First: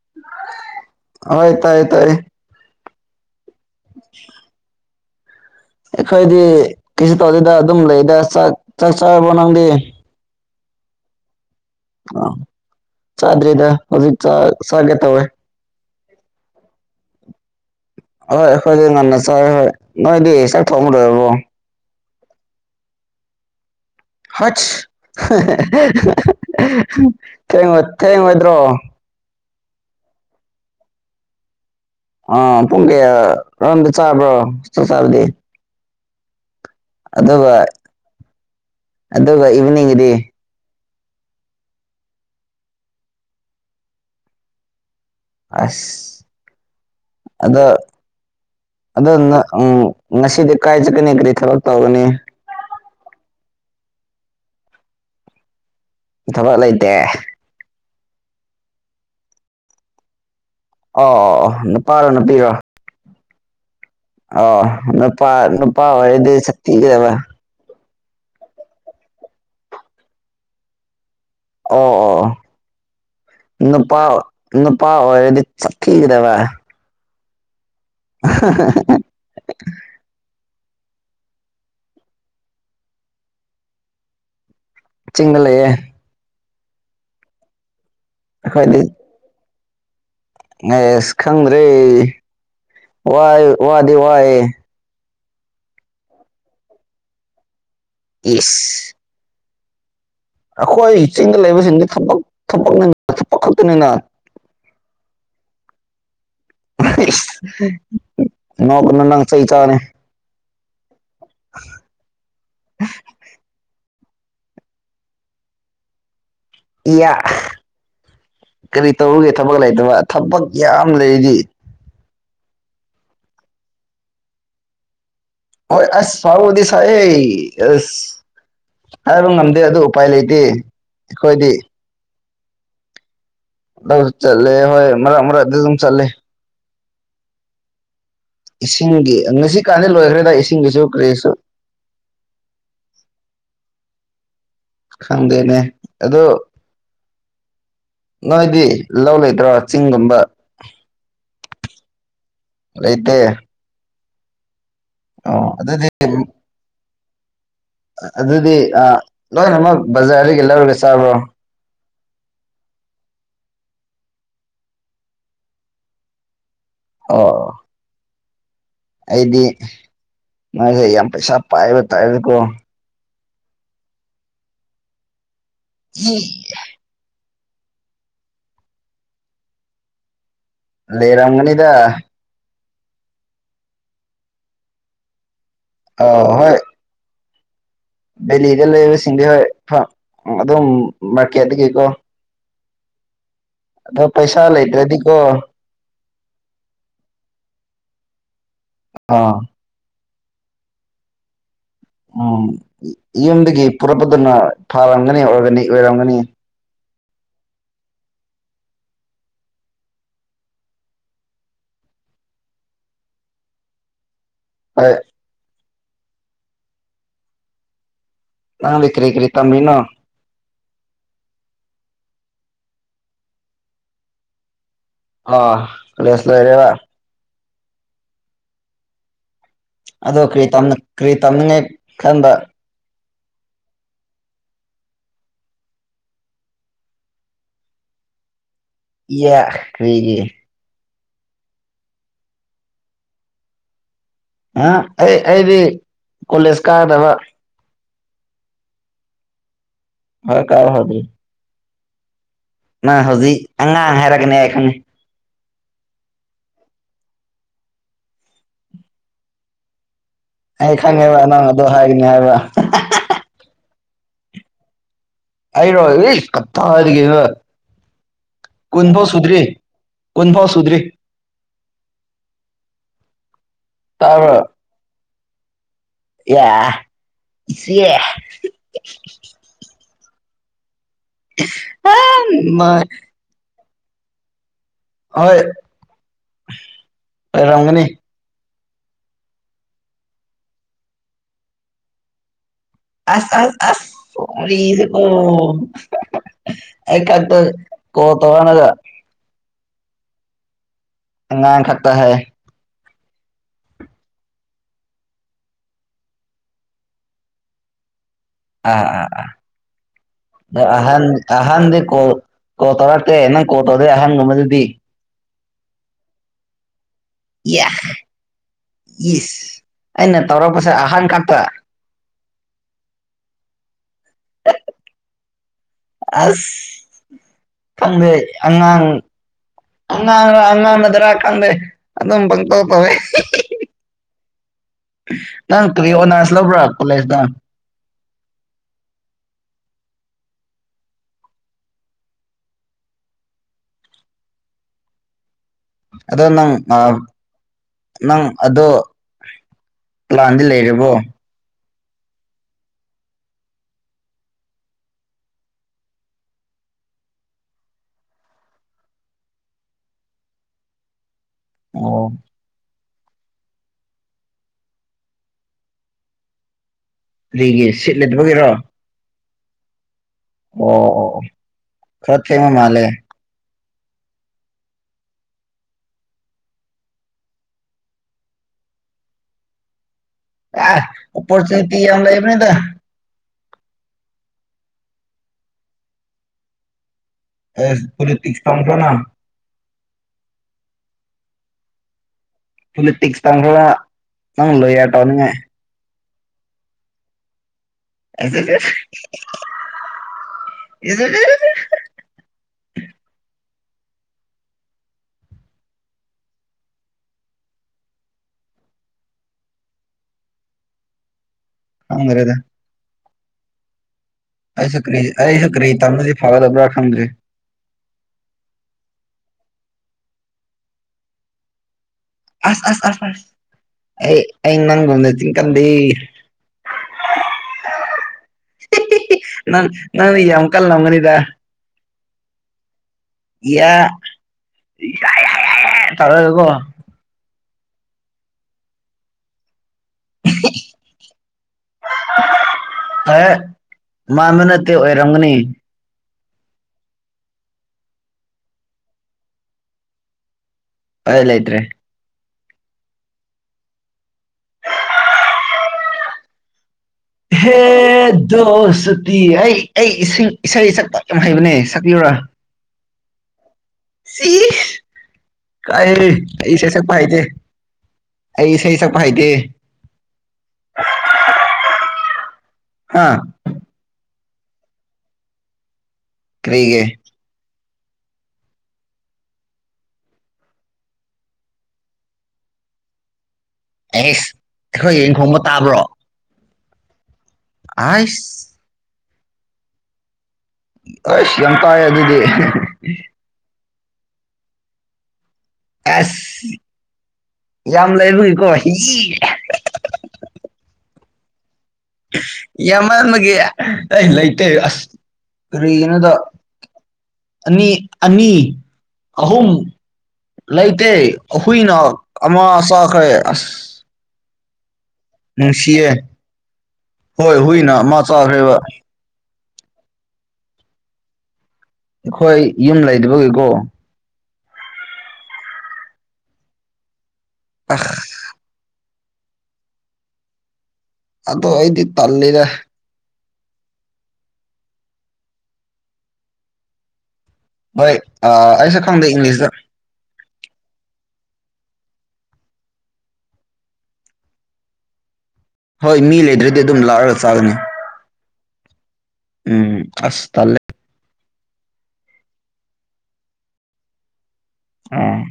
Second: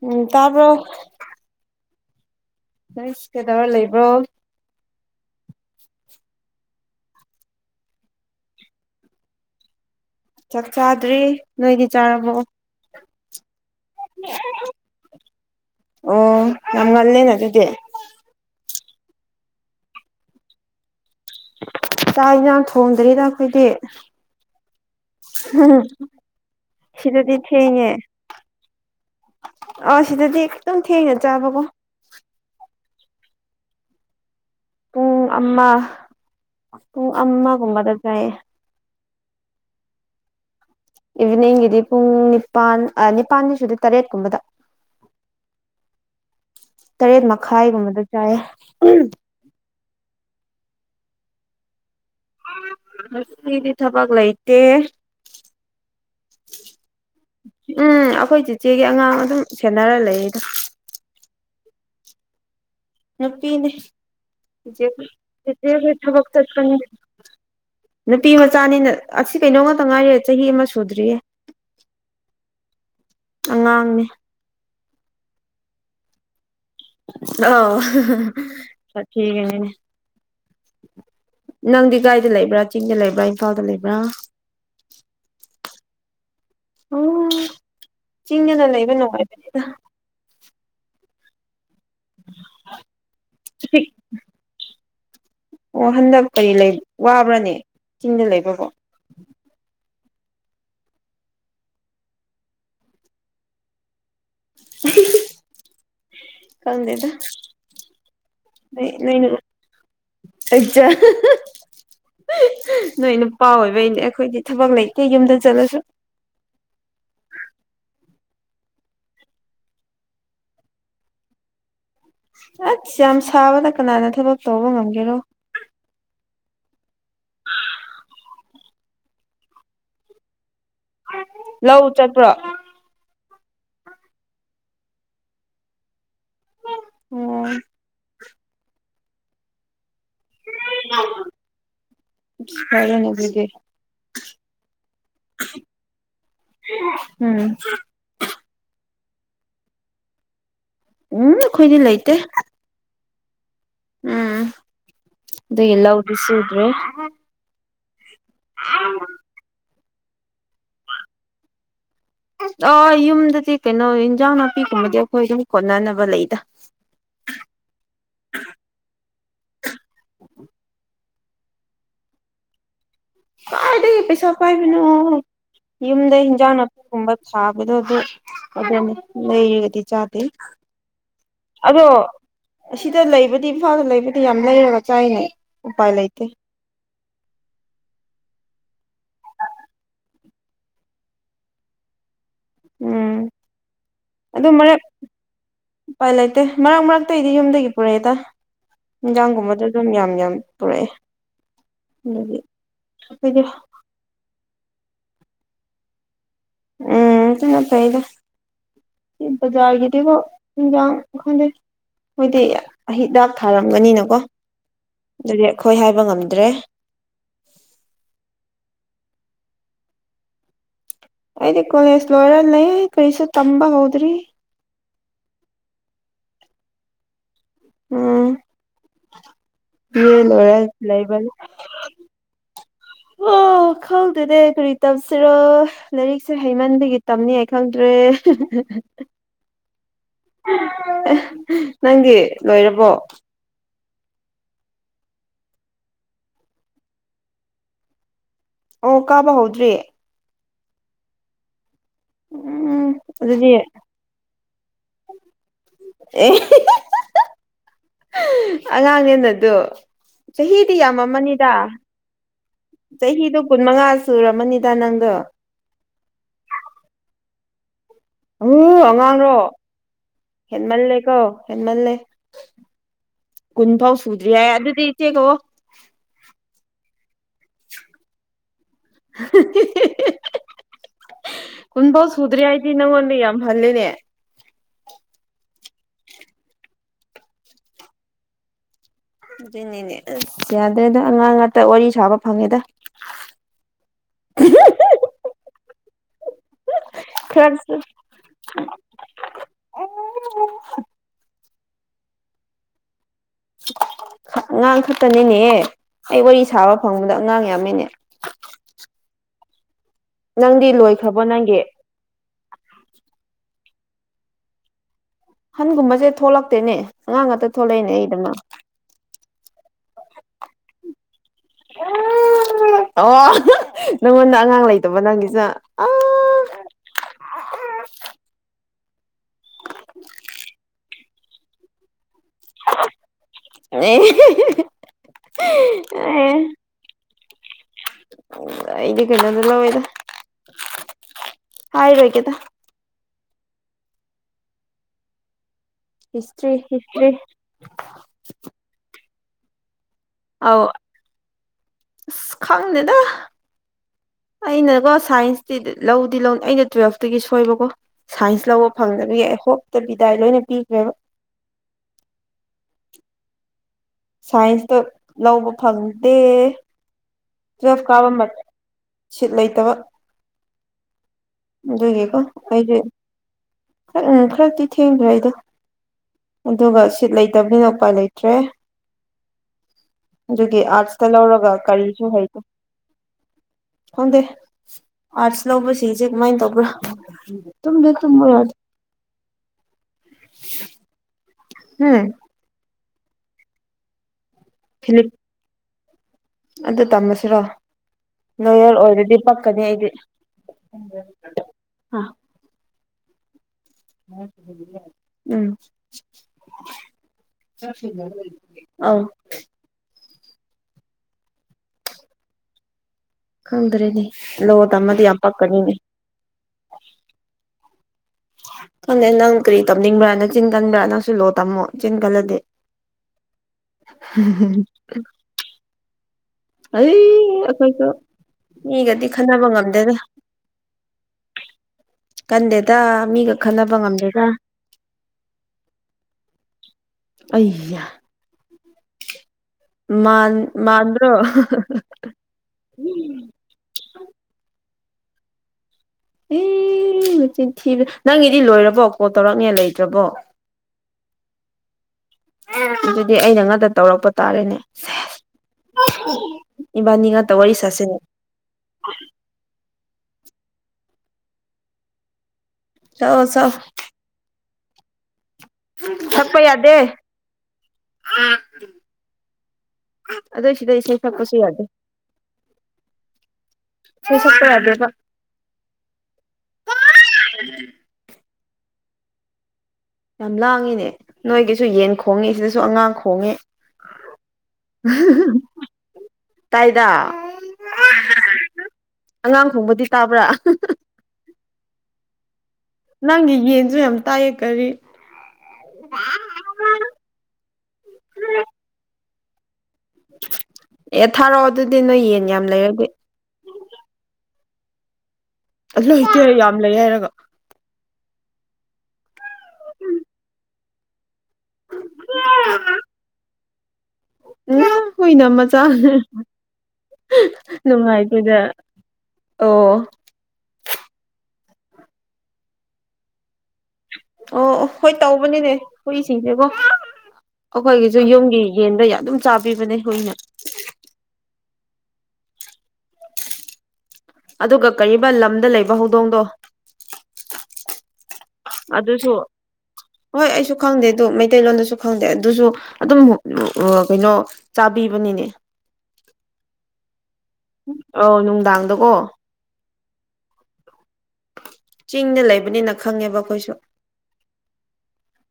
ꯎꯝ ꯇꯥꯕ꯭ꯔꯣ ꯣꯏ ꯇꯥꯏ ꯇꯥꯏ ꯅꯁ ꯀꯩꯗꯧꯔ ꯂꯩꯕ꯭ꯔꯣ ꯑꯩꯈꯣꯏꯗꯤ ꯀꯩꯁꯨ ꯇꯧꯗꯦꯗ ꯑꯗꯨꯝ ꯂꯩꯗꯥꯛ ꯆꯥꯛ ꯆꯥꯕ ꯅꯪꯗꯤ ꯆꯠꯆꯥꯗ꯭ꯔꯤ ꯑ ꯆꯥꯗ꯭ꯔꯤꯗ ꯍꯧꯖꯤꯛ ꯆ ꯆꯥꯒꯦ ꯇꯧꯋꯦ ꯑꯣ ꯅꯪꯒꯂꯦ ꯅ ꯑꯗꯨꯗꯦ ꯍꯈꯣꯏꯗ ꯉꯥꯟꯅꯁ ꯍꯣꯏ ꯅꯣꯏꯗꯤ ꯍ ꯆ ꯊꯣꯡꯃꯗꯔꯕꯣ ꯇꯥꯛ ꯏꯟꯖꯥꯡ ꯊꯣꯡꯗꯔꯤꯗ ꯑꯩꯈꯣꯏꯗꯤ ꯍꯠ ꯁꯤꯗꯗꯤ ꯊ ꯊꯦꯡꯉꯦ ꯊꯦꯡꯗ꯭ꯔꯣ ꯑ ꯁꯤꯗꯗꯤ ꯑꯦꯗ ꯊꯦꯡꯅ ꯆꯥꯕ ꯀ ꯑ ꯄꯨꯡ ꯀꯌꯥ ꯔꯝꯗ ꯆꯥꯕ꯭ꯔꯣ ꯆꯥꯛ ꯎ ꯆꯥꯕꯗꯤ ꯑꯃ ꯄꯨꯡ ꯑꯗꯨꯒ ꯑꯃꯒꯨꯝꯕꯗ ꯆꯥꯏꯌꯦ ꯑꯗꯨꯒ ꯏꯚꯅꯤꯡꯒꯤꯗꯤ ꯏꯚꯤꯅꯤꯡꯒꯤꯗꯤ ꯄꯨꯡ ꯅꯤꯄꯥꯟ ꯅꯤꯄꯥꯜꯅꯤ ꯁꯗꯤ ꯇꯔꯦꯠꯀꯨꯝꯕꯗ ꯑꯁ ꯇꯔꯦꯠ ꯑꯗ ꯃꯈꯥꯏꯒꯨꯝꯕꯗ ꯆꯥꯏꯌꯦ ꯑꯗ ꯅ ꯎꯝ ꯉꯁꯤꯗꯤ ꯀꯥꯏ ꯆꯠꯀꯅꯤ ꯀꯔꯤ ꯊꯕꯛ ꯇꯧꯒꯅꯤ ꯁꯗꯤ ꯊꯕꯥꯛꯂꯥꯏꯇꯦ ꯊꯕꯛ ꯂꯩꯇꯦ ꯎꯝ ꯑꯩꯈꯣꯏ ꯆꯤꯆꯦꯒꯤ ꯑꯉꯥꯡ ꯑꯗꯨꯝ ꯁꯦꯟꯅꯔ ꯂꯩꯗ ꯑ ꯑ ꯑꯣ ꯅꯨꯄꯥꯔ ꯅꯨꯄꯤꯔꯣ ꯅꯄꯤꯅꯦꯦ ꯑꯣ ꯅꯨꯄꯥ ꯅꯨꯄꯥ ꯊꯕꯛ ꯑꯣꯏꯔꯗꯤ ꯆꯠ ꯀꯅꯤ ꯁꯛꯊꯤꯒꯗꯕ ꯅꯨꯄꯤ ꯃꯆꯥꯅꯤꯅ ꯑꯁꯤ ꯀꯩꯅꯣ ꯉꯥꯛꯇ ꯉꯥꯏꯔꯤꯦ ꯆꯍꯤ ꯑꯃ ꯁꯨꯗ꯭ꯔꯤꯌꯦ ꯑꯣ ꯑꯣ ꯅꯨꯄꯥ ꯑꯉꯥꯡꯅꯦ ꯅꯨꯄꯥ ꯑꯣꯏꯔꯗꯤ ꯆꯥꯛꯈꯤꯤꯒꯗꯕ ꯑ ꯊꯒꯅꯦꯅꯦ ꯅꯪꯗꯤ ꯒꯥꯥꯏꯗ ꯂꯩꯕ꯭ꯔꯥ ꯆꯤꯡꯗ ꯂꯩꯕ꯭ꯔꯥ ꯏꯝꯐꯥꯜꯗ ꯂꯩꯕ꯭ꯔꯥ ꯆꯤꯡꯒ ꯂꯩꯌꯦꯦ ꯎꯝ ꯆꯤꯡꯗꯅ ꯂꯩꯕ ꯅꯨꯡꯉꯥꯏꯕꯅꯤꯗ ꯑꯦꯁ ꯈꯪꯗ꯭ꯔꯦ ꯋꯥꯏ ꯄꯤꯛ ꯋꯥꯗꯤ ꯋꯥꯏ ꯑꯣ ꯍꯟꯗꯛ ꯀꯔꯤ ꯋꯥꯕ꯭ꯔꯅꯦ ꯆꯤꯡꯗ ꯂꯩꯕꯀꯣ ꯏꯁ ꯑꯩꯈꯣꯏ ꯆꯤꯡꯗ ꯂꯩꯕꯁꯤꯡꯗꯤ ꯊꯕꯛ ꯊꯛꯅꯤ ꯊꯨꯞꯄꯛ ꯈꯛꯇꯅꯤꯅ [unintelligible] ꯈꯪꯗꯦꯗ ꯅꯣꯏ ꯅꯣꯡꯅ ꯂ ꯅꯣꯏꯅ ꯆꯩ ꯆꯥꯒꯅꯤ [unintelligible] ꯅꯣꯏꯅ ꯄꯥꯎꯋꯕꯩꯗꯤ ꯑꯩꯈꯣꯏꯗꯤ ꯊꯕꯛ ꯂꯩꯇꯦ ꯌꯨꯝꯗ ꯆꯠꯂꯁꯨ ꯏꯌꯥ ꯀꯔꯤ ꯇꯧꯔꯨꯒꯦ ꯊꯕꯛ ꯂꯩꯇꯕ ꯊꯕꯛ ꯌꯥꯝ ꯂꯩꯔꯤꯗꯤ ꯑꯁ ꯌꯥꯝ ꯁꯥꯕꯗꯥ ꯀꯅꯥꯅ ꯊꯕꯛ ꯇꯧꯕ ꯉꯝꯒꯦꯔꯣ ꯍꯣꯏ ꯑꯁ ꯁꯥꯎꯕꯗꯤ ꯁꯥꯏꯌ‌ꯦ ꯑꯁ ꯍꯥꯏꯕ ꯉꯝꯗꯦ ꯑꯗꯨ ꯎꯄꯥꯏ ꯂꯩꯇꯦ ꯑꯩꯈꯣꯏꯗꯤ ꯂꯧ ꯆꯠꯄ꯭ꯔꯣ ꯂꯧ ꯆꯠꯂꯦ ꯍꯣꯏ ꯃꯔꯛ ꯃꯔꯥꯗ ꯑꯗꯨꯝ ꯆꯠꯂꯦ ꯑ‌ꯣ ꯏꯁꯤꯡꯒꯤ ꯉꯁꯤ ꯀꯥꯟꯗ ꯂꯣꯏꯈ꯭ꯔꯦꯗ ꯏꯁ [unintelligible] ꯈꯪꯗꯦꯅꯦ ꯑꯗꯣ ꯎꯝ ꯅꯣꯏꯗꯤ ꯂꯧ ꯂꯩꯇ꯭ꯔꯣ ꯆꯤꯡꯒꯨꯝꯕ ꯎꯝ ꯈꯣꯏꯗꯤ ꯂꯩꯇꯦ ꯂꯩꯇꯦ ꯎꯝ ꯑꯣ ꯑꯗꯨꯒꯤ ꯑꯗꯨꯗꯤ ꯂꯧꯗꯨ ꯁꯨꯗꯔ‌‌ꯦ ꯑꯗꯨꯗꯤ ꯑꯥ ꯂꯣꯏꯅꯃꯛ ꯕꯖꯥꯔꯗꯒꯤ ꯂꯧꯔꯒ ꯆꯥꯕ꯭ꯔꯣ ꯑ‌ꯣ ꯌꯨꯝꯗꯗꯤ ꯀꯩꯅꯣ ꯏꯟꯖꯥꯡ ꯅꯥꯄꯤꯒꯨꯝꯕꯗꯤ ꯑꯩꯈꯣꯏ ꯑꯗꯨꯝ ꯀꯣꯟꯅꯅꯕ ꯂꯩꯗ ꯑꯣ ꯑꯩꯗꯤ ꯅꯪꯖꯦ ꯌꯥꯝ ꯄꯩꯁꯥ ꯄꯥꯏꯕ ꯇꯥꯏꯕꯀꯣ ꯀꯥꯏꯗꯒꯤ ꯄꯩꯁꯥ ꯄꯥꯏꯕꯅꯣ ꯏ ꯌꯨꯝꯗ ꯍꯤꯟꯖꯥꯡ ꯅꯥ ꯀꯨꯝꯕꯥ ꯊꯥꯕꯤꯗ‌ꯣ ꯑꯗꯨ ꯑꯗꯨꯅ‌ꯦ ꯂꯩꯔꯥ ꯒꯗꯤ ꯆꯥꯗ‌ꯦ ꯂꯩꯔꯝꯒꯅꯤꯗꯥ ꯑꯁꯤꯗ ꯂꯩꯕꯗꯤ ꯏꯝꯐꯥꯜꯗ ꯂꯩꯕꯗꯤ ꯌꯥꯝ ꯂꯩꯔꯒ ꯆꯥꯏꯅꯦ ꯎꯄꯥꯏ ꯑ ꯂꯩꯇꯦ ꯚꯦꯂꯤꯗ ꯂꯩꯕꯁꯤꯡꯗꯤ ꯍꯣꯏ ꯐꯥ ꯑꯗꯨꯝ ꯃꯥꯔꯀꯦꯠꯇꯒꯤꯀꯣ ꯎꯝ ꯑꯗꯣ ꯑꯗꯨ ꯄꯩꯁꯥ ꯃꯔꯛ ꯂꯩꯇ꯭ꯔꯗꯤꯀꯣ ꯎꯄꯥꯏ ꯂꯩꯇꯦ ꯃꯔꯛ ꯃꯔꯛꯇꯩ ꯗꯤ ꯌꯨꯝꯗꯥꯒꯤ ꯄꯨꯔꯛ ꯏꯗꯥ ꯑ ꯏꯟꯖꯥꯡꯒꯨꯝꯕꯗꯨ ꯑꯗꯨꯝ ꯌꯥꯝ ꯌꯥꯝ ꯄꯨꯔꯛꯑꯦ ꯑꯗꯨꯒꯤ ꯎꯝ ꯑꯩꯈꯣꯏꯗꯤ ꯌꯨꯝꯗꯒꯤ ꯄꯨꯔꯛꯄꯗꯨꯅ ꯐꯥꯔꯝꯒꯅꯤ ꯑꯣꯔꯒꯥꯅꯤꯛ ꯑꯣꯏꯔꯝꯒꯅꯤ ꯎꯝ ꯑꯗꯨꯅ ꯐꯩꯗ ꯕꯖꯥꯔꯒꯤꯗꯤꯀꯣ ꯏꯟꯖꯥꯡ ꯈꯪꯗꯦ ꯍꯣꯏꯗꯤ ꯍꯤꯗꯥꯛ ꯊꯥꯔꯝꯒꯅꯤꯅꯀꯣ ꯑꯩ ꯑꯗꯨꯗꯤ ꯑꯩꯈꯣꯏ ꯍꯥꯏꯕ ꯉꯝꯗ꯭ꯔꯦ ꯅꯪꯗꯤ ꯀꯔꯤ ꯀꯔꯤ ꯇꯝꯃꯤꯅꯣ ꯑꯩꯗꯤ ꯀꯣꯂꯦꯖ ꯂꯣꯏꯔ ꯂꯩ ꯀꯔꯤꯁꯨ ꯇꯝꯕꯥ ꯍꯧꯗ꯭ꯔꯤ ꯑꯥ ꯀꯣꯂꯦꯁ ꯂꯣꯏꯔꯦꯕꯥ ꯎꯝ ꯕꯤꯌ‌ꯦ ꯑꯗꯣ ꯀꯔꯤ ꯂꯣꯏꯔꯥ ꯇꯝꯅ ꯀꯔꯤ ꯂꯩꯕꯅꯤ ꯇꯝꯅꯤꯡꯉꯥꯏ ꯈꯟꯕ ꯈꯪꯗꯦꯅ‌ꯦ ꯀꯔꯤ ꯇꯝꯁꯤꯔꯣ ꯂꯥꯏꯔꯤꯛꯁꯦ ꯍꯩꯃꯟꯕꯒꯤ ꯇꯝꯅꯤ ꯍꯥꯏ ꯈꯪꯗ꯭ꯔꯦ [unintelligible] ꯏꯌꯥ ꯀꯔꯤꯒꯤ ꯅꯪꯗꯤ ꯂꯣꯏꯔꯥꯕꯣ ꯑꯥ ꯑꯩ ꯑꯩꯗꯤ ꯀꯣꯂꯦꯖ ꯀꯥꯗꯕ ꯑꯣ ꯀꯥꯕ ꯍꯧꯗ꯭ꯔꯤ ꯍꯣꯏ ꯀꯥꯕ ꯍꯧꯗ꯭ꯔꯤ ꯎꯝ ꯅꯪ ꯍꯧꯖꯤꯛ ꯑꯗꯨꯗꯤ ꯑꯉꯥꯡ ꯍꯥꯏꯔꯛꯀꯅꯤ ꯑꯩ ꯈꯪꯉꯦ ꯑꯦ [unintelligible] ꯑꯉꯥꯡꯅꯦꯅꯗꯨ ꯆꯍꯤꯗꯤ ꯑꯩ ꯈꯪꯉꯦꯕ ꯅꯪ ꯌꯥꯃꯝꯃꯅꯤꯗꯥ ꯑꯗꯣ ꯍꯥꯏꯒꯅꯤ ꯍꯥꯏꯕ ꯆꯍꯤꯗꯣ ꯀꯨꯟ ꯃꯉꯥ ꯁꯨꯔꯝꯃꯅꯤꯗ ꯅꯪꯗꯣ ꯑꯩꯔꯣ ꯏꯁ ꯀꯠꯗꯤꯗꯒꯤꯅ‌ꯣ ꯗꯥ ꯑ‌ꯣ ꯑꯉꯥꯡꯔꯣ ꯀꯨꯟꯐꯥꯎ ꯁꯨꯗ꯭ꯔꯤ ꯍꯦꯟꯃꯜꯂꯦ ꯀꯣ ꯍꯦꯟꯃꯜꯂꯦ ꯀꯨꯟꯐꯧ ꯁꯨꯗ꯭ꯔꯤ ꯇꯥꯕ꯭ꯔꯣ ꯍꯦ ꯑꯗꯨꯗꯤ ꯏꯆꯦ ꯀꯧꯑꯣ ꯌꯥ ꯏꯆꯦ ꯍꯥ ꯀꯟꯐꯥꯎ ꯁꯨꯗ꯭ꯔꯤ ꯃꯥ ꯍꯥꯏꯗꯤ ꯅꯪꯉꯣꯟꯗ ꯌꯥꯝ ꯍꯜꯂꯦꯅꯦ ꯍꯣꯏ ꯑꯣꯏꯔꯝꯒꯅꯤ ꯑꯗꯨꯏꯅꯤꯅꯦ ꯑꯁ ꯌꯥꯗ꯭ꯔꯦꯗ ꯑꯉꯥꯡ ꯉꯥꯛꯇ ꯋꯥꯔꯤ ꯁꯥꯕ ꯐꯪꯉꯦꯗ ꯑꯁ ꯑꯁ ꯑꯁ ꯋꯔꯤꯗꯤꯀꯣ ꯑꯩ ꯈꯛꯇꯛ ꯈꯔꯁꯨ ꯀꯣꯜ ꯇꯧꯔꯍꯜꯂꯥ ꯑꯉꯥꯡ ꯈꯛꯇꯥ ꯍꯥꯏꯌꯦ ꯑꯉꯥꯡ ꯈꯛꯇꯅꯤꯅꯦ ꯑꯩ ꯋꯥꯔꯤ ꯁꯥꯕ ꯐꯪꯕꯗꯣ ꯑꯉꯥꯡ ꯌꯥꯝꯃꯤꯅꯦ ꯑꯥ ꯑꯥ ꯑꯥ ꯅꯪꯗꯤ ꯑꯍꯟ ꯂꯣꯏꯈ꯭ꯔꯕꯣ ꯅꯪꯒꯤ ꯑꯍꯟ ꯗꯤ ꯀꯣꯜ ꯀꯣꯜ ꯇꯧꯔꯛꯇꯦ ꯅꯪ ꯀꯣꯜ ꯇꯧꯔꯦ ꯑꯍꯟꯒꯨꯝꯕꯗꯨꯗꯤ ꯍꯟꯒꯨꯝꯕꯁꯦ ꯊꯣꯛꯂꯛꯇꯦꯅꯦ ꯑꯉꯥꯡ ꯉꯥꯛꯇ ꯌꯥ ꯊꯣꯛꯂꯛꯏꯅꯦ ꯑꯩꯗꯃꯛ ꯏꯁ ꯑꯩꯅ ꯇꯧꯔꯛꯄꯁꯦ ꯑꯍꯥꯟ ꯈꯛꯇ ꯑꯣ ꯅꯪꯉꯣꯟꯗ ꯑꯉꯥꯡ ꯂꯩꯇꯕ ꯅꯪꯒꯤꯁꯨ ꯑꯁ ꯈꯪꯗꯦ ꯑꯉꯥꯡ ꯑꯉꯥꯡꯔ ꯑꯉꯥꯡꯅꯗ꯭ꯔꯥ ꯈꯪꯗꯦ ꯑꯗꯨꯝ ꯄꯪꯇꯧ ꯇꯧꯋꯦ [unintelligible] ꯅꯪ ꯀꯔꯤ ꯑꯦ ꯑꯣꯅꯔꯁ ꯂꯧꯕ꯭ꯔꯥ ꯀꯣꯂꯦꯖꯇ ꯑꯩꯗꯤ ꯀꯩꯅꯣꯗ ꯂꯧꯋꯦꯗ ꯍꯥꯏꯔꯣꯏ ꯒꯦꯗ ꯑꯗꯣ ꯅꯪ ꯍꯤꯁꯇ꯭ꯔꯤ ꯑꯥ ꯍꯤꯁꯇ꯭ꯔꯤ ꯅꯪ ꯑꯗꯣ ꯄꯂꯥꯥꯟꯗꯤ ꯑꯧ ꯂꯩꯔꯤꯕꯣ ꯑꯁ ꯈꯪꯗꯦꯗꯥ ꯑꯩꯅꯀꯣ ꯁꯥꯏꯟꯁꯇꯤ ꯂꯧꯗꯤ ꯂꯧꯅꯤ ꯑꯩꯅ ꯇꯨꯋꯦꯜꯐꯇꯒꯤ ꯁꯣꯏꯕꯀꯣ ꯁꯥꯏꯟꯁ ꯂꯧꯕ ꯐꯪꯗꯕꯒꯤ ꯑꯩ ꯍꯣꯞꯇꯕꯤꯗꯥꯏ ꯂꯣꯏꯅ ꯄꯤꯈ꯭ꯔꯦꯕ ꯑꯣ ꯁꯥꯏꯟꯁꯇꯨ ꯂꯧꯕ ꯐꯪꯗꯦ ꯀꯔꯤꯒꯤ ꯇꯨꯋꯦꯜꯐ ꯁꯤꯠ ꯀꯥꯕ ꯃꯠ ꯂꯩꯇꯕꯒꯤꯔꯣ ꯁꯤꯠ ꯂꯩꯇꯕ ꯑꯣ ꯑꯣ ꯑꯣ ꯈꯔ ꯑꯗꯨꯏꯒꯤꯀꯣ ꯊꯦꯡꯕ ꯑꯩꯗꯤ ꯃꯥꯜꯂꯦ ꯈꯔ ꯎ ꯈꯔꯗꯤ ꯊꯦꯡꯈ꯭ꯔꯦ ꯑꯩꯗꯣ ꯑꯗꯨꯒ ꯁꯤꯠ ꯂꯩꯇꯕꯅꯤꯅ ꯎꯄꯥꯏ ꯂꯩꯇ꯭ꯔꯦ ꯑꯗꯨꯒꯤ ꯑꯦ ꯑꯥꯠꯁꯇ ꯂꯧꯔꯒ ꯑꯣꯄꯣꯔꯆꯨꯅꯤꯇꯤ ꯌꯥꯝ ꯀꯔꯤꯁꯨ ꯍꯩꯇꯦ꯫ ꯂꯩꯕꯅꯤꯗ ꯈꯪꯗꯦ ꯑꯥꯔꯠꯁ ꯂꯧꯕꯁꯤꯡꯁꯦ ꯀꯃꯥꯏ ꯇꯧꯕ꯭ꯔꯥ ꯑꯦꯁ ꯇꯨꯝꯗꯤ ꯄꯣꯂꯤꯇꯤꯛꯁ ꯇꯨꯝꯃꯔꯣꯏꯗ ꯇꯝꯈ꯭ꯔꯣꯅ ꯍꯝ ꯄꯣꯂꯤꯇꯤꯛꯁ [unintelligible] ꯅꯪ ꯂꯣꯌꯔ ꯐꯤꯂꯤꯞ ꯇꯧꯅꯤꯉꯥꯏ ꯑꯗꯨ ꯇꯝꯃꯁꯤꯔꯣ ꯂꯣꯌꯔ ꯑꯣꯏꯔꯗꯤ ꯄꯛꯀꯅꯤ ꯑꯩꯗꯤ ꯑ ꯎꯝ [unintelligible] ꯑꯧ ꯈꯪꯗꯔꯦꯗ ꯈꯪꯗꯔꯦꯅꯦ ꯑꯩꯁꯨ ꯀꯔꯤ ꯑꯩꯁꯨ ꯀꯔꯤ ꯇꯝꯂꯗꯤ ꯐꯥꯒꯗꯕ꯭ꯔꯥ ꯈꯪꯗ꯭ꯔꯦ ꯈꯪꯗꯦ ꯅꯪ ꯀꯔꯤ ꯇꯝꯅꯤꯡꯕ꯭ꯔꯥ ꯅꯆꯤꯟ ꯀꯟꯕ꯭ꯔꯥ ꯅꯪꯁꯨ ꯂꯣ ꯇꯝꯃꯣ ꯆꯤꯟ ꯀꯟꯂꯥ ꯑꯁ ꯑꯁ ꯑꯁ ꯑꯁ ꯑꯩ ꯑꯩ ꯅꯪꯒꯨꯝꯅꯥ ꯆꯤꯟ ꯀꯟꯗꯦ ꯍꯩ ꯑꯩꯈꯣꯏꯁꯨ ꯃꯤꯒꯗꯤ ꯈꯠꯅꯕ ꯅꯪ ꯉꯝꯗꯦꯗ ꯅꯪꯗꯤ ꯌꯥꯝ ꯀꯜꯂꯝꯒꯅꯤꯗ ꯀꯟꯗꯦꯗ ꯃꯤꯒ ꯌꯥ ꯈꯠꯅꯕ ꯉꯝꯗꯦꯗ ꯌꯥ ꯇꯧꯔꯒꯀꯣ ꯑꯩꯌꯥ ꯃꯥꯟ ꯃꯥꯟꯕ꯭ꯔꯣ ꯍꯦ ꯃꯟꯕꯥ ꯅꯠꯇꯦ ꯑꯣꯏꯔꯝꯒꯅꯤ ꯍꯤ ꯃꯆꯤꯟ ꯊꯤꯕ ꯅꯪꯒꯤꯗꯤ ꯂꯣꯏꯔꯕꯣ ꯀꯣꯜ ꯇꯧꯔꯛꯅꯤꯉꯥꯏ ꯂꯩꯇ꯭ꯔꯕꯣ ꯑꯩ ꯂꯥꯏꯇ꯭ꯔꯦ ꯑꯗꯨꯗꯤ ꯑꯩꯅ ꯉꯥꯛꯇ ꯇꯧꯔꯛꯄ ꯇꯥꯔꯦꯅꯦ ꯁꯦꯁ ꯏꯕꯥꯅꯤꯒꯥ ꯍꯦꯠ ꯗꯣꯁꯇꯤꯟ ꯑꯩ ꯑꯩ ꯏꯁꯤꯡ ꯏꯁꯩ ꯁꯛꯄ ꯌꯥꯝ ꯍꯩꯕꯅꯦ ꯁꯛꯄꯤꯌꯨꯔꯥ ꯁꯛꯑꯣ ꯁꯛꯑꯣ ꯁꯤ ꯀꯥꯏ ꯑꯩ ꯏꯁꯩ ꯁꯛꯄꯥ ꯍꯩꯇꯦ ꯑꯩ ꯏꯁꯩ ꯁꯛꯄ ꯍꯩꯇꯦ ꯑꯗꯩꯩ ꯁꯤꯗ ꯏꯁꯩ ꯁꯛꯄꯁꯨ ꯌꯥꯗꯦ ꯍꯥꯥ ꯏꯁꯩ ꯁꯛꯄꯥ ꯌꯗꯦꯕꯥ ꯀ꯭ꯔꯤꯒꯤ [unintelligible] ꯌꯥꯝ ꯂꯥꯡꯉꯤꯅꯦ ꯅꯣꯏꯒꯤꯁꯨ ꯌꯦꯟ ꯈꯣꯡꯉꯤ ꯁꯤꯗꯁꯨ ꯑꯉꯥꯡ ꯈꯣꯡꯉꯤ ꯑꯩꯁ ꯑꯩꯈꯣꯏ ꯌꯦꯟ ꯈꯣꯡꯕ ꯇꯥꯕ꯭ꯔꯣ ꯇꯥꯏꯗ ꯑꯥꯏꯁ ꯑꯉꯥꯡ ꯈꯣꯡꯕꯗꯤ ꯇꯥꯕ꯭ꯔꯥ ꯑꯁ ꯌꯥꯝ ꯇꯥꯏ ꯑꯗꯨꯗꯤ ꯅꯪꯒꯤ ꯌꯦꯟꯁꯨ ꯌꯥꯝ ꯇꯥꯏꯑ ꯀꯔꯤ ꯑꯁ ꯌꯥꯝ ꯂꯩꯕꯒꯤꯀꯣ ꯍ ꯑꯦ ꯊꯥꯔꯛꯑꯣ ꯑꯗꯨꯗꯤ ꯅꯣꯏ ꯌꯦꯟ ꯌꯥꯝ ꯂꯩꯔꯗꯤ ꯑꯃꯒꯤ ꯑꯩ ꯂꯩꯇꯦ ꯑꯁ ꯀꯔꯤꯒꯤꯅꯣꯗ ꯂꯩꯇꯦ ꯌꯥꯝ ꯂꯩ ꯍꯥꯏꯔꯒ ꯑꯅꯤ ꯑꯅꯤ ꯑꯍꯨꯝ ꯂꯩꯇꯦ ꯑꯍꯨꯏꯅ ꯑꯃ ꯆꯥꯈ꯭ꯔꯦ ꯑꯁ ꯍꯨꯏꯅ ꯃꯆꯥ ꯅꯨꯡꯁꯤꯌꯦ ꯆꯥꯈ꯭ꯔꯦ ꯍꯣꯏ ꯍꯨꯏꯅ ꯑꯃ ꯅꯨꯡꯉꯥꯏꯇꯦꯗ ꯆꯥꯈ꯭ꯔꯦꯕ ꯑꯣ ꯑꯩꯈꯣꯏ ꯌꯨꯝ ꯂꯩꯗꯕꯒꯤꯀꯣ ꯑꯣ ꯑꯣ ꯍꯣꯏ ꯇꯧꯕꯅꯤꯅꯦ ꯍꯨꯏꯁꯤꯡꯁꯦꯀꯣ ꯑꯁ ꯑꯩꯈꯣꯏꯒꯤꯁꯨ ꯌꯨꯝꯒꯤ ꯌꯦꯟꯗ ꯑꯗꯨꯝ ꯆꯥꯕꯤꯕꯅꯦ ꯍꯨꯏꯅ ꯑꯗꯣ ꯑꯩꯗꯤ ꯇꯜꯂꯤꯗꯥ ꯑꯗꯨꯒ ꯀꯩꯕ ꯂꯝꯗ ꯂꯩꯕ ꯍꯧꯗꯣꯡꯗꯣ ꯕꯩ ꯑꯩꯁꯨ ꯈꯪꯗꯦ ꯑꯗꯨꯁꯨ ꯏꯪꯂꯤꯁꯇ ꯍꯣꯏ ꯑꯩꯁꯨ ꯈꯪꯗꯦ ꯑꯗꯨ ꯃꯩꯇꯩꯂꯣꯟꯗꯁꯨ ꯈꯪꯗꯦ ꯑꯗꯨꯁꯨ ꯑꯗꯨꯝ ꯑꯥ ꯀꯩꯅꯣ ꯆꯥꯕꯤꯕꯅꯤꯅꯦ ꯍꯣꯏ ꯃꯤ ꯂꯩꯗ꯭ꯔꯗꯤ ꯑꯗꯨꯝ ꯂꯥꯛꯔꯒ ꯆꯥꯒꯅꯤ ꯑꯧ ꯅꯨꯡꯗꯥꯡꯗꯀꯣ ꯎꯝ ꯑꯁ ꯇꯜꯂꯦ ꯆꯤꯡꯗ ꯂꯩꯕꯅꯤꯅ ꯈꯪꯉꯦꯕ ꯑꯩꯈꯣꯏꯁꯨ ꯎꯝ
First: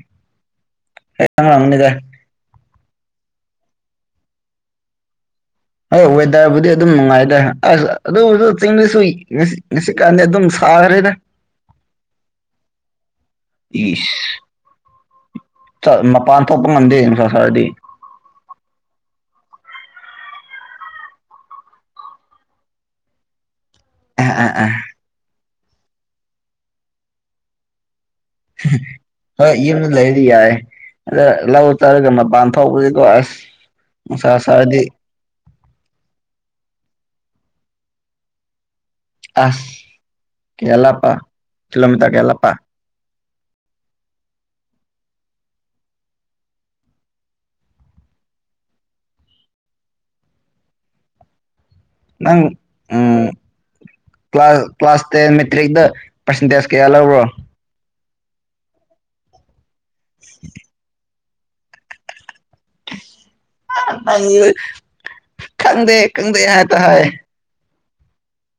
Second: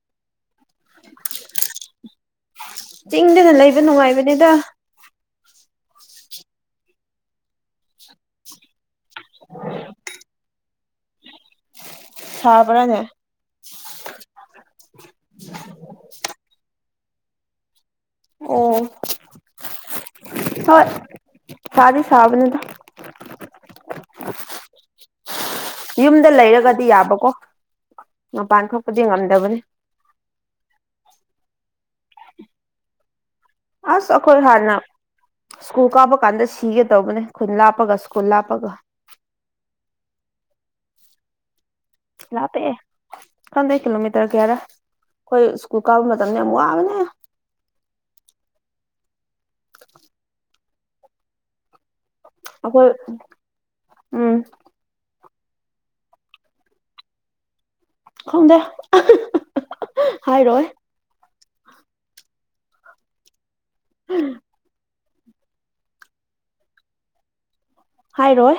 ꯑꯩ ꯑꯉꯥꯡꯅꯤꯗ ꯆꯤꯡꯗꯅ ꯂꯩꯕ ꯅꯨꯡꯉꯥꯏꯕꯅꯤꯗ ꯑ ꯋꯦꯗꯔꯕꯨꯗꯤ ꯑꯗꯨꯝ ꯅꯨꯡꯉꯥꯏꯗꯦ ꯑꯁ ꯑꯗꯨ ꯆꯤꯡꯗꯁꯨꯏ ꯉꯁꯤ ꯉꯁꯤꯀꯥꯟꯗꯤ ꯑꯗꯨꯝ ꯁꯥꯈ꯭ꯔꯦꯗ ꯁꯥꯥꯕꯔꯅꯦ ꯌꯦꯁ ꯃꯄꯥꯟ ꯊꯣꯛꯄ ꯉꯝꯗꯦ ꯅꯨꯡꯁꯥ ꯁꯥꯔꯗꯤ ꯑꯣ ꯍ ꯁꯗꯤ ꯁꯥꯥꯕꯅꯤꯗ ꯑ ꯑꯥ ꯑꯥ ꯌꯨꯝꯗ ꯂꯩꯔꯒꯗꯤ ꯌꯥꯕꯀꯣ ꯃꯄꯥꯟ ꯊꯣꯛꯄꯗꯤ ꯍꯣꯏ ꯉꯝꯗꯕꯅꯤ ꯏ ꯂꯩꯔꯤ ꯌꯥꯏ ꯑꯗ ꯂꯧ ꯇꯔꯒ ꯃꯄꯥꯟ ꯊꯣꯛꯥꯎꯧꯕꯗꯤꯀꯣ ꯑꯁ ꯑꯁ ꯅꯨꯡꯁꯥ ꯑꯩꯈꯣꯏ ꯍꯥꯟꯅ ꯁꯥꯔꯗꯤ ꯁ꯭ꯀꯨꯜ ꯀꯥꯕ ꯀꯥꯟꯗ ꯁꯤꯒꯦ ꯇꯧꯕꯅꯦ ꯈꯨꯟ ꯂꯥꯞꯄꯒ ꯁ꯭ꯀꯨꯜ ꯂꯥꯞꯄꯒ ꯑꯁ ꯀꯌꯥ ꯂꯞꯄꯥ ꯀꯤꯂꯣꯃꯤꯇꯔ ꯀꯌꯥ ꯂꯥꯞꯄ ꯂꯥꯞꯄꯛꯑꯦ ꯈꯪꯗꯦ ꯀꯤꯂꯣꯃꯤꯇꯔ ꯀꯌꯥꯔ ꯑꯩꯈꯣꯏ ꯁ꯭ꯀꯨꯜ ꯀꯥꯕ ꯃꯇꯝꯗ ꯌꯥꯝ ꯋꯥꯕꯅꯦ [inaudible] ꯅꯪ ꯑꯩꯈꯣꯏ ꯎꯪ ꯎꯝ class class ten matric percentage ꯀꯌꯥ ꯂꯧꯕ꯭ꯔꯣ ꯈꯪꯗꯦ ꯍꯥꯏꯔꯣꯏ [unintelligible] ꯈꯪꯗꯦ ꯈꯪꯗꯦ ꯉꯥꯛꯇ ꯍꯥꯏ ꯍꯥꯏꯔꯣꯏ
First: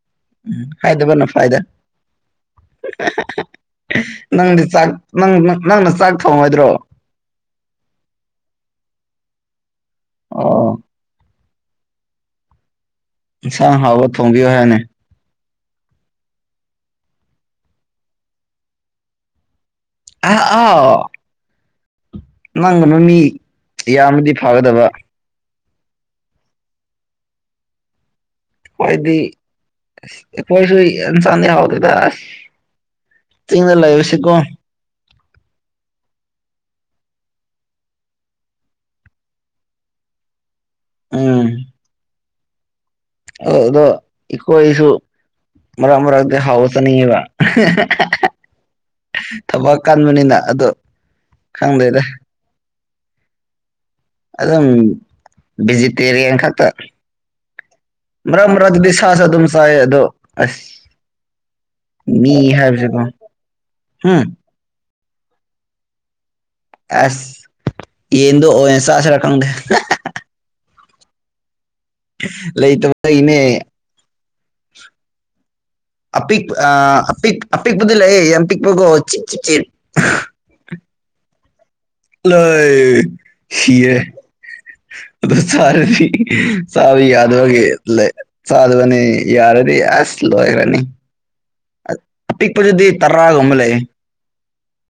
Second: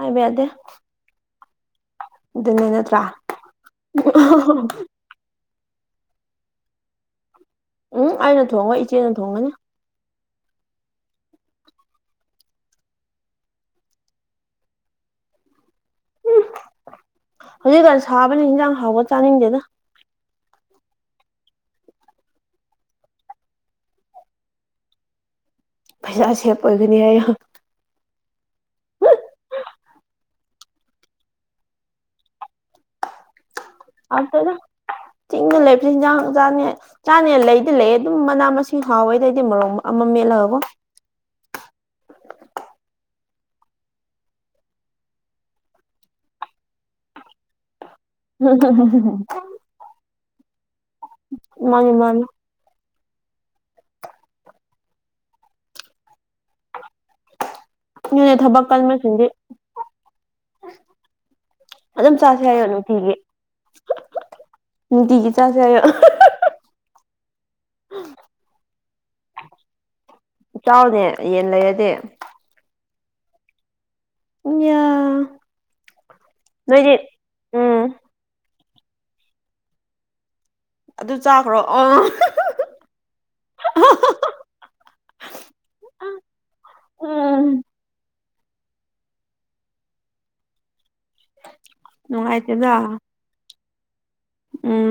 ꯍꯥꯏꯕ ꯌꯥꯗꯦ ꯎꯝ ꯍꯥꯏꯗꯕꯅ ꯐꯥꯏꯗ ꯑꯗꯨꯅꯦ ꯅꯠꯇ꯭ꯔꯥ ꯅꯪꯗꯤ ꯆꯥꯛ ꯅꯪꯅ ꯆꯥꯛ ꯊꯣꯡꯉꯣꯏꯗ꯭ꯔꯣ ꯎꯝ ꯑꯩꯅ ꯊꯣꯡꯉꯣꯏ ꯏꯆꯦꯅ ꯊꯣꯡꯒꯅꯤ ꯑꯣ ꯏꯟꯁꯥꯡ ꯍꯥꯎꯕ ꯊꯣꯡꯕꯤꯌꯣ ꯍꯥꯏꯌꯨꯅꯦ ꯎꯝ ꯍꯧꯖꯤꯛꯀꯥꯟ ꯁꯥꯕꯅꯤ ꯏꯟꯖꯥꯡ ꯍꯥꯎꯕ ꯆꯥꯅꯤꯡꯗꯦꯗ ꯑ ꯑꯥꯎ ꯅꯪꯒꯅ ꯃꯤ ꯌꯥꯝꯃꯗꯤ ꯐꯒꯗꯕ ꯄꯩꯁꯥ ꯁꯦꯞ ꯑꯣꯏꯒꯅꯤ ꯍꯥꯏ ꯈꯣꯏꯗꯤ ꯑꯁ ꯑꯩꯈꯣꯏꯁꯨ ꯌꯦꯟꯁꯥꯡꯗꯤ ꯍꯥꯎꯗꯦꯗ ꯑꯁ ꯆꯤꯡꯗ ꯂꯩꯕꯁꯤꯀꯣ ꯍꯥꯎꯇꯦꯗ ꯆꯤꯡꯗ ꯂꯩꯕꯁꯦ ꯏꯟꯖꯥꯡ ꯆꯥꯅꯤ ꯆꯥꯅꯦ ꯂꯩꯗꯤ ꯂꯩꯑꯦ ꯑꯗꯨꯝ ꯃꯅꯥ ꯃꯁꯤꯡ ꯍꯥꯎꯋꯦꯗ ꯑꯪꯗꯤ ꯃꯣꯔꯣꯛ ꯑꯃ ꯃꯦꯠꯂꯒꯀꯣ ꯎꯝ ꯑ ꯑꯗꯣ ꯏꯈꯣꯏꯁꯨ ꯃꯔꯛ ꯃꯔꯛꯗ ꯍꯥꯎꯕ ꯆꯥꯅꯤꯡꯉꯦꯕ [unintelligible] ꯊꯕꯛ ꯀꯟꯕꯅꯤꯅ ꯑꯗꯣ ꯃꯥꯅꯤ ꯈꯪꯗꯦꯗ ꯃꯥꯅꯤ ꯑꯗꯨꯝ ꯚꯦꯖꯤꯇꯦꯔꯤꯌꯟ ꯈꯛꯇ ꯑꯗꯨꯅꯦ ꯃꯔꯛ ꯊꯕꯛ ꯃꯔꯛꯇꯗꯤ ꯁꯥꯁꯨ ꯀꯟꯕꯁꯤꯡꯗꯤ ꯑꯗꯨꯝ ꯆꯥꯏ ꯑꯗꯣ ꯑꯁ ꯑꯗꯨꯝ ꯃꯤ ꯆꯥꯁꯦ ꯍꯥꯏꯌꯣ ꯍꯥꯏꯕꯁꯤꯀꯣ ꯅꯨꯡꯇꯤꯒꯤ ꯍꯨꯝ ꯅꯨꯡꯇꯤꯒꯤ ꯆꯥꯁꯦ ꯍꯥꯏꯌꯣ ꯑꯦꯁ ꯌꯦꯗꯣ ꯑꯣꯏꯅ ꯆꯥꯁꯦꯔ ꯈꯪꯗꯦ ꯆꯥꯎꯅꯦ ꯌꯦꯟ ꯂꯩꯔꯗꯤ ꯂꯩꯇꯕꯩꯅꯦ ꯎꯝꯌꯥ ꯑꯄꯤꯛ ꯑ ꯑꯄꯤꯛ ꯎꯝ ꯑꯄꯤꯛꯄꯗꯤ ꯂꯩꯑꯦ ꯌꯥꯝ ꯄꯤꯛꯄꯒꯣ ꯆꯤꯛ ꯆꯤꯛ ꯆꯤꯠ ꯑꯗꯨ ꯆꯥꯈ꯭ꯔꯣ ꯑ ꯂꯣꯏ ꯁꯤꯔꯦ ꯑꯗꯨ ꯆꯥꯔꯗꯤ ꯆꯥꯕ ꯎꯝ ꯌꯥꯗꯕꯒꯤ ꯂꯩ ꯆꯥꯗꯕꯅꯤ ꯌꯥꯔꯗꯤ ꯑꯁ ꯂꯣꯏꯈ꯭ꯔꯅꯤ ꯅꯨꯡꯉꯥꯏꯇꯦꯗ ꯑꯄꯤꯛꯄꯗꯨꯗꯤ ꯇ ꯇ꯭ꯔꯥꯒꯨꯝꯕ ꯂꯩꯌꯦ ꯎꯝ